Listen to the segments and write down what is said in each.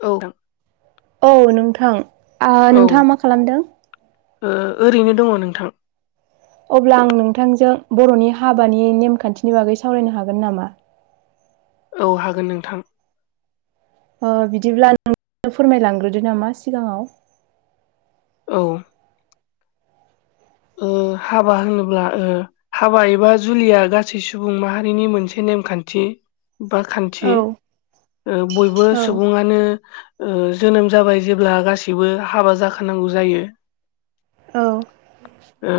औ। औ नोंथां, आ औ नोंथाङा मा खालामदों? ओ ओरैनो दङ' नोंथां। अब्ला आं नोंथांजों बर'नि हाबानि नेमखान्थिनि बागै सावरायनो हागोन नामा? औ हागोन नोंथां। अह बिदिब्ला [unintelligible] फोरमायलांग्रोदो नामा सिगाङाव? औ। उम हाबा होनोब्ला ओ हाबा एबा जुलिया गासै सुबुं माहारिनि मोनसे नेमखान्थि बा खान थि। औ ओ बयबो औ सुबुङानो ओ जोनोम जाबाय जेब्ला गासिबो हाबा जाखानांगौ जायो। औ। ओ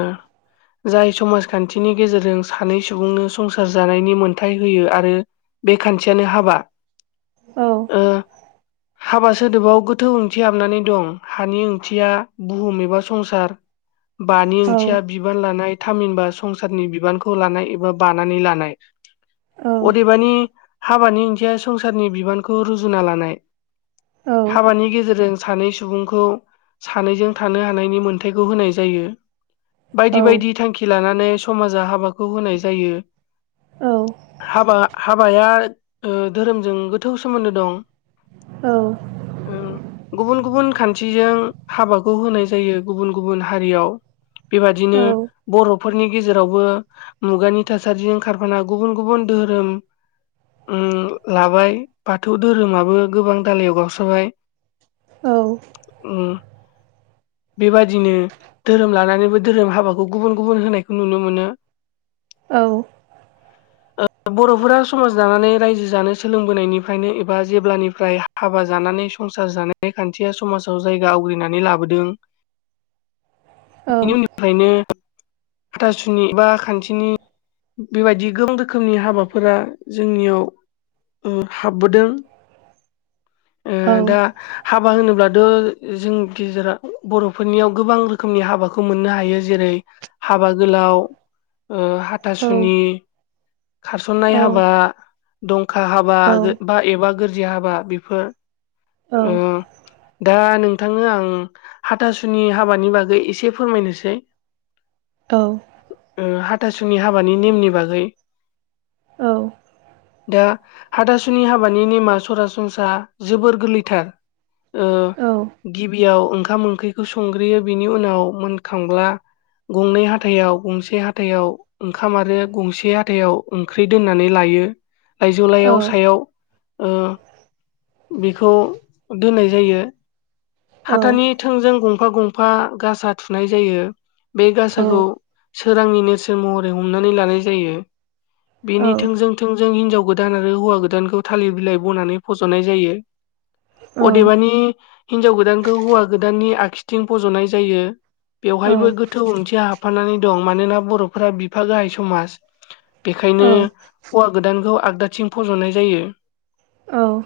जाय समाजखान्थिनि गेजेरजों सानै सुबुंनो संसार जानायनि मोनथाय होयो आरो बे खान्थियानो हाबा। औ ओ हाबा सोदोबाव गोथौ ओंथि हाबनानै दं। हानि ओंथिया बुहुम एबा संसार बानि औ ओंथिया बिबान लानाय। थामहिनबा संसारनि बिबानखौ लानाय एबा बानानै लानाय। औ अदेबानि हाबानि ओंथिया संसारनि बिबानखौ रुजुनना लानाय। हाबानि गेजेरजों सानै सुबुंखौ सानैजों थानो हानायनि मोनथायखौ होनाय जायो। औ बायदि बायदि थांखि लानानै समाजा हाबा खौ होनाय जायो। औ हाबा-हाबाया ओ धोरोमजों गोथौ सोमोन्दो दं। औ। औ ओं गुबुन गुबुन खान्थिजों हाबाखौ होनाय जायो। गुबुन गुबुन हारियाव। बेबादिनो औ औ औ बर' फोरनि गेजेरावबो मुगानि थासारिजों खारफाना गुबुन गुबुन धोहोरोम उम लाबाय। बाथौ धोरोमाबो गोबां दालायाव गावस्राबाय। औ उहम। बेबादिनो धोरोम लानानैबो धोरोम हाबाखौ गुबुन गुबुन होनायखौ नुनो मोनो। औ। ओ बर'फोरा समाज दानानै रायजो जानो सोलोंबोनायनिफ्रायनो एबा जेब्लानिफ्राय हा हाबा जानानै संसार जानाय खान्थिया समाजाव जायगा आवग्रिनानै लाबोदों। बेनि उननिफ्रायनो हाथासुनि बा खान्थिनि बेबायदि गोबां रोखोमनि हाबाफोरा जोंनियाव उम हाबबोदों। ओ दा हाबा होनोब्लाथ' जों गेजेराव बर'फोरनियाव गोबां रोखोमनि हाबाखौ मोननो हायो। जेरै हाबा गोलाव ओ हाथासुनि, खारसन्नाय हाबा, दंखा हाबा, गो बा एबा गोरजिया हाबा बेफोर औ ओ दा नोंथांनो आं हाथासुनि हाबानि बागै एसे फोरमायनोसै औ हाथासुनि हाबानि नेमनि बागै औ दा हाथासुनि हाबानि नेमा सरासनस्रा जोबोर गोरलैथार। ओ गिबियाव ओंखाम ओंख्रिखौ संग्रोयो बिनि उनाव मोनखांब्ला गंनै हाथायाव गंसे हाथायाव ओंखाम आरो गंसे हाथायाव ओंख्रि दोननानै लायो। लाइजौ लाइयाव सायाव बेखौ दोननाय जायो हाथानि थोंजों गंफा गं फा गासा थुनाय जायो बे गासाखौ सोरांनि नेरसोन महरै हमनानै लानाय जायो। बेनि थोंजों थोंजों हिनजाव गोदान आरो हौवा गोदानखौ थालिर बिलाइ बनानै फज'नाय जायो। अदेबानि हिनजाव गोदानखौ हौवा गोदाननि आखिथिं फज'नाय जायो। बेवहायबो गोथौ ओंथिया हाबफानानै दं मानोना बर'फोरा बिफा गाहाय समाज बेखायनो हौवा गोदानखौ आगदाथिं फज'नाय जायो। औ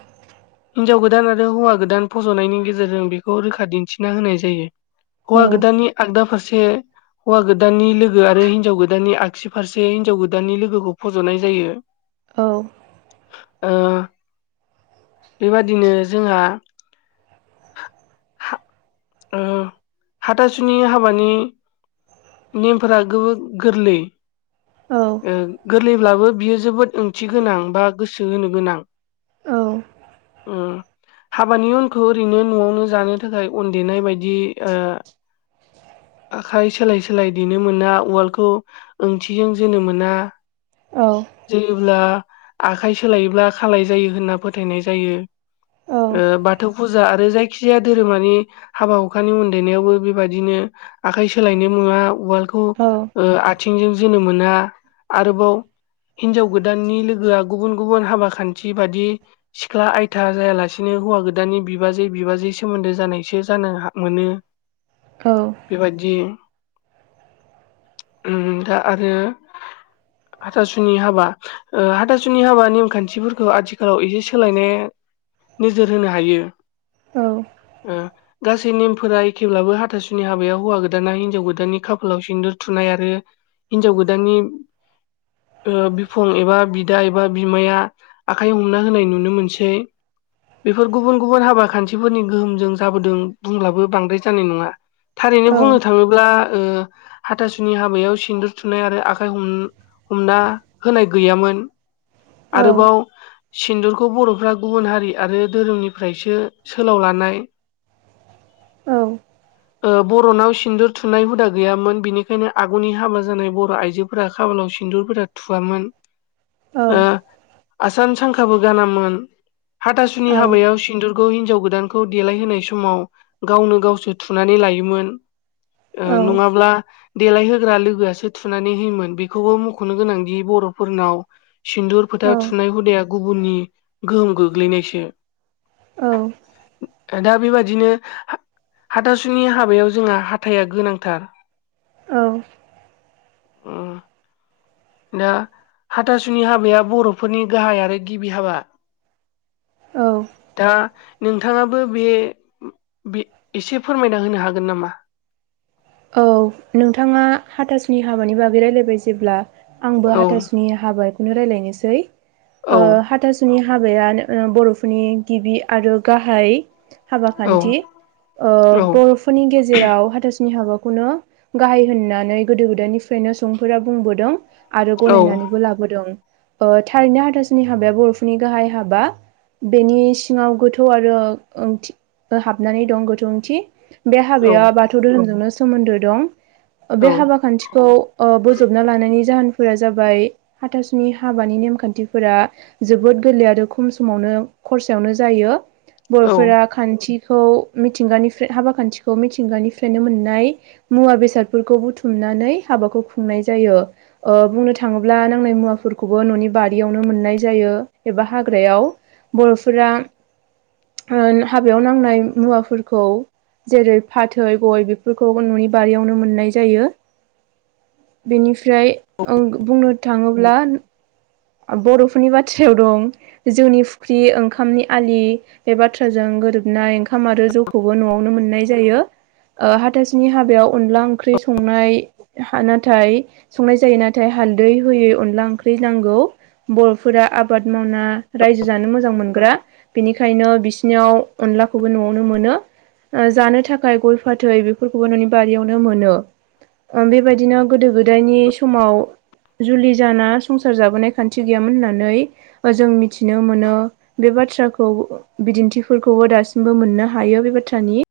हिनजाव गोदान आरो हौवा गोदान फसंनायनि गेजेरजों बेखौ रोखा दिन्थिना होनाय जायो। औ हौवा गोदाननि आगदा फारसे हौवा गोदाननि लोगो आरो हिनजाव गोदाननि आगसि फारसे हिनजाव गोदाननि लोगोखौ फज'नाय जायो। औ बेबादिनो जोंहा ओं हाथासुनि हाबानि नेमफोरा गो-गोरलै ओ गोर गोरलैब्लाबो बियो जोबोद ओंथि गोनां बा गोसो होनो गोनां। औ उम हाबानि उनखौ ओरैनो न'आवनो जानो थाखाय देनाय बायदि ओ आखाय सोलाय सोलाय देनो मोना उवालखौ आथिंजों जोनो मोना औ जोयोब्ला आखाइ सोलायोब्ला खालाय जायो होनना फोथायनाय जायो। बाथौ फुजा आरो जायखिजाया धोरोमानि हाबा हुखानि उन देनायावबो बेबायदिनो आखाइ सोलायनो मुवा उवालखौ ओ आथिंजों जोनो मोना आरोबाव हिनजाव गोदाननि लोगोआ गुबुन गुबुन हाबा खान्थि बादि सिख्ला आयथा जायालासिनो हौवा गोदानानि बिबाजै बिबाजै सोमोन्दो जानायसो जानो मोनो। औ बेबायाददि दा आरो हाथासुनि हाबा हाथासुनि हाबा नेमखान्थिफोरखौ आथिखालाव एसे सोलायनाय नोजोर होनो हायो। औ [inaudible] गासै नेमफोरा एखेब्लाबो हाथासुनि हाबायाव हौवा गोदाना हिन्जाव गोदाननि खाफालाव सिन्दुर थुनाय आरो हिनजाव गोदाननि बिफां एबा बिदा एबा बिमाया आखाइ हमना होनाय नुनो मोनसै। बेफोर गुबुन गुबुन हाबा खान्थिफोरनि गोहोमजों जाबोदों। बुंब्लाबो बांद्राय जानाय नङा थारैनो बुंनो थाङो ब्ला ओ हाथासुनि हाबायाव सिन्दुर थुनाय आरो आखाइ हम हमना होनाय गैयामोन आरोबाव सिन्दुरखौ बर'फ्रा गुबुन हारि आरो धोरोमनिफ्रायसो सोलाव लानाय औ ओ बर'नाव सिन्दुर थुनाय हुदा गैयामोन बिनिखायनो आगुनि हाबा जानाय बर' आइजो फोरा खाफालाव सिन्दुरफोरा थुवामोन [inaudible] ओ आसान सांखाबो गानामोन हाथासुनि हाबायाव सिन्दुर गौ हिनजाव गोदानखौ देलायहोनाय समाव गावनो गावसो थुनानै लायोमोन। ओ नङाब्ला देलाय होग्रा लोगोआसो थुनानै होयोमोन बेखौबो मख'नो गोनांदि बर'फोरनाव सिन्दुर फोथा थुनाय हुदाया गुबुननि गोहोम गोग्लैनायसो औ दा बेबादिनो हा-हाथासुनि हाबायाव जोंहा हाथाया गोनांथार। दा हाथासुनि हाबाया बर'फोरनि गाहाय आरो गिबि हाबा। दा नोंथाङाबो बे बि एसे फोरमायना होनो हागोन नामा? औ नोंथाङा हाथासुनि हाबानि बागै रायलायबाय जेब्ला आंबो औ हाथासुनि हाबाखौनो रायलायनोसै ओ औ हाथासु नि हाबायानो ओ बर'फोरनि गिबि आरो गाहाय हाबा औ खान्थि ओ औ बर'फोरनि गेजेराव हाथासुनि हाबा खौनो गाहाय होननानै गोदो गोदायनिफ्रायनो सुबुंफोरा बुंबोदों आरो औ गनायनानैबो लाबोदों ओ थारैनो हाथासुनि हाबाया बर'फोरनि गाहाय हाबा बेनि सिङाव गोथौ आरो ओंथि हाबनानै दं गोथौ ओंथि बे औ हाबाया बाथौ धोरोमजोंनो सोमोन्दो दं ओ बे औ हाबा खान्थिखौ ओ बोजबना लानायनि जाहोनफोरा जाबाय हाथासुनि हाबानि नेमखान्थिफोरा जोबोद गोरलै आरो खम समावनो खरसायावनो जायो। औ बर'फोरा खान्थिखौ मिथिंगानिफ्राय हाबा खान्थिखौ मिथिंगानिफ्रायनो मोननाय मुवा बेसादफोरखौ बुथुमनानै हाबाखौ खुंनाय जायो। ओ बुंनो थाङोब्ला नांनाय मुवाफोरखौबो न'नि बारियावनो मोननाय जायो एबा हाग्रायाव बर'फोरा ओ हाबायाव नांनाय मुवाफोरखौ जेरै- फाथै गय बेफोर खौ न'नि बारियावनो मोननाय जायो बेनिफ्राय ओं बुंनो थाङोब्ला ओ बर'फोरनि बाथ्रायाव दं जौनि फुख्रि ओंखामनि आलि बे बाथ्राजों गोरोबनाय ओंखाम आरो जौखौबो न'आवनो मोननाय जायो। ओ हाथासुनि हाबायाव अनला ओंख्रै संनाय हा नाथाय संनाय जायो नाथाय हालदै होयै अनला ओंख्रै नांगौ। बर'फोरा आबाद मावना रायजो जानो मोजां मोनग्रा बेनिखायनो बिसिनियाव अनलाखौबो न'आवनो मोनो। ओ जानो थाखाय गय फाथै बेफोरखौबो न'नि बारियावनो मोनो। ओं बेबायदिनो गोदो गोदायनि समाव जुलि जाना संसार जाबोनाय खान्थि गैयामोन होननानै ओ जों मिथिनो मोनो। बे बाथ्राखौ बिदिन्थिफोरखौबो दासिमबो मोननो हायो बे बाथ्रानि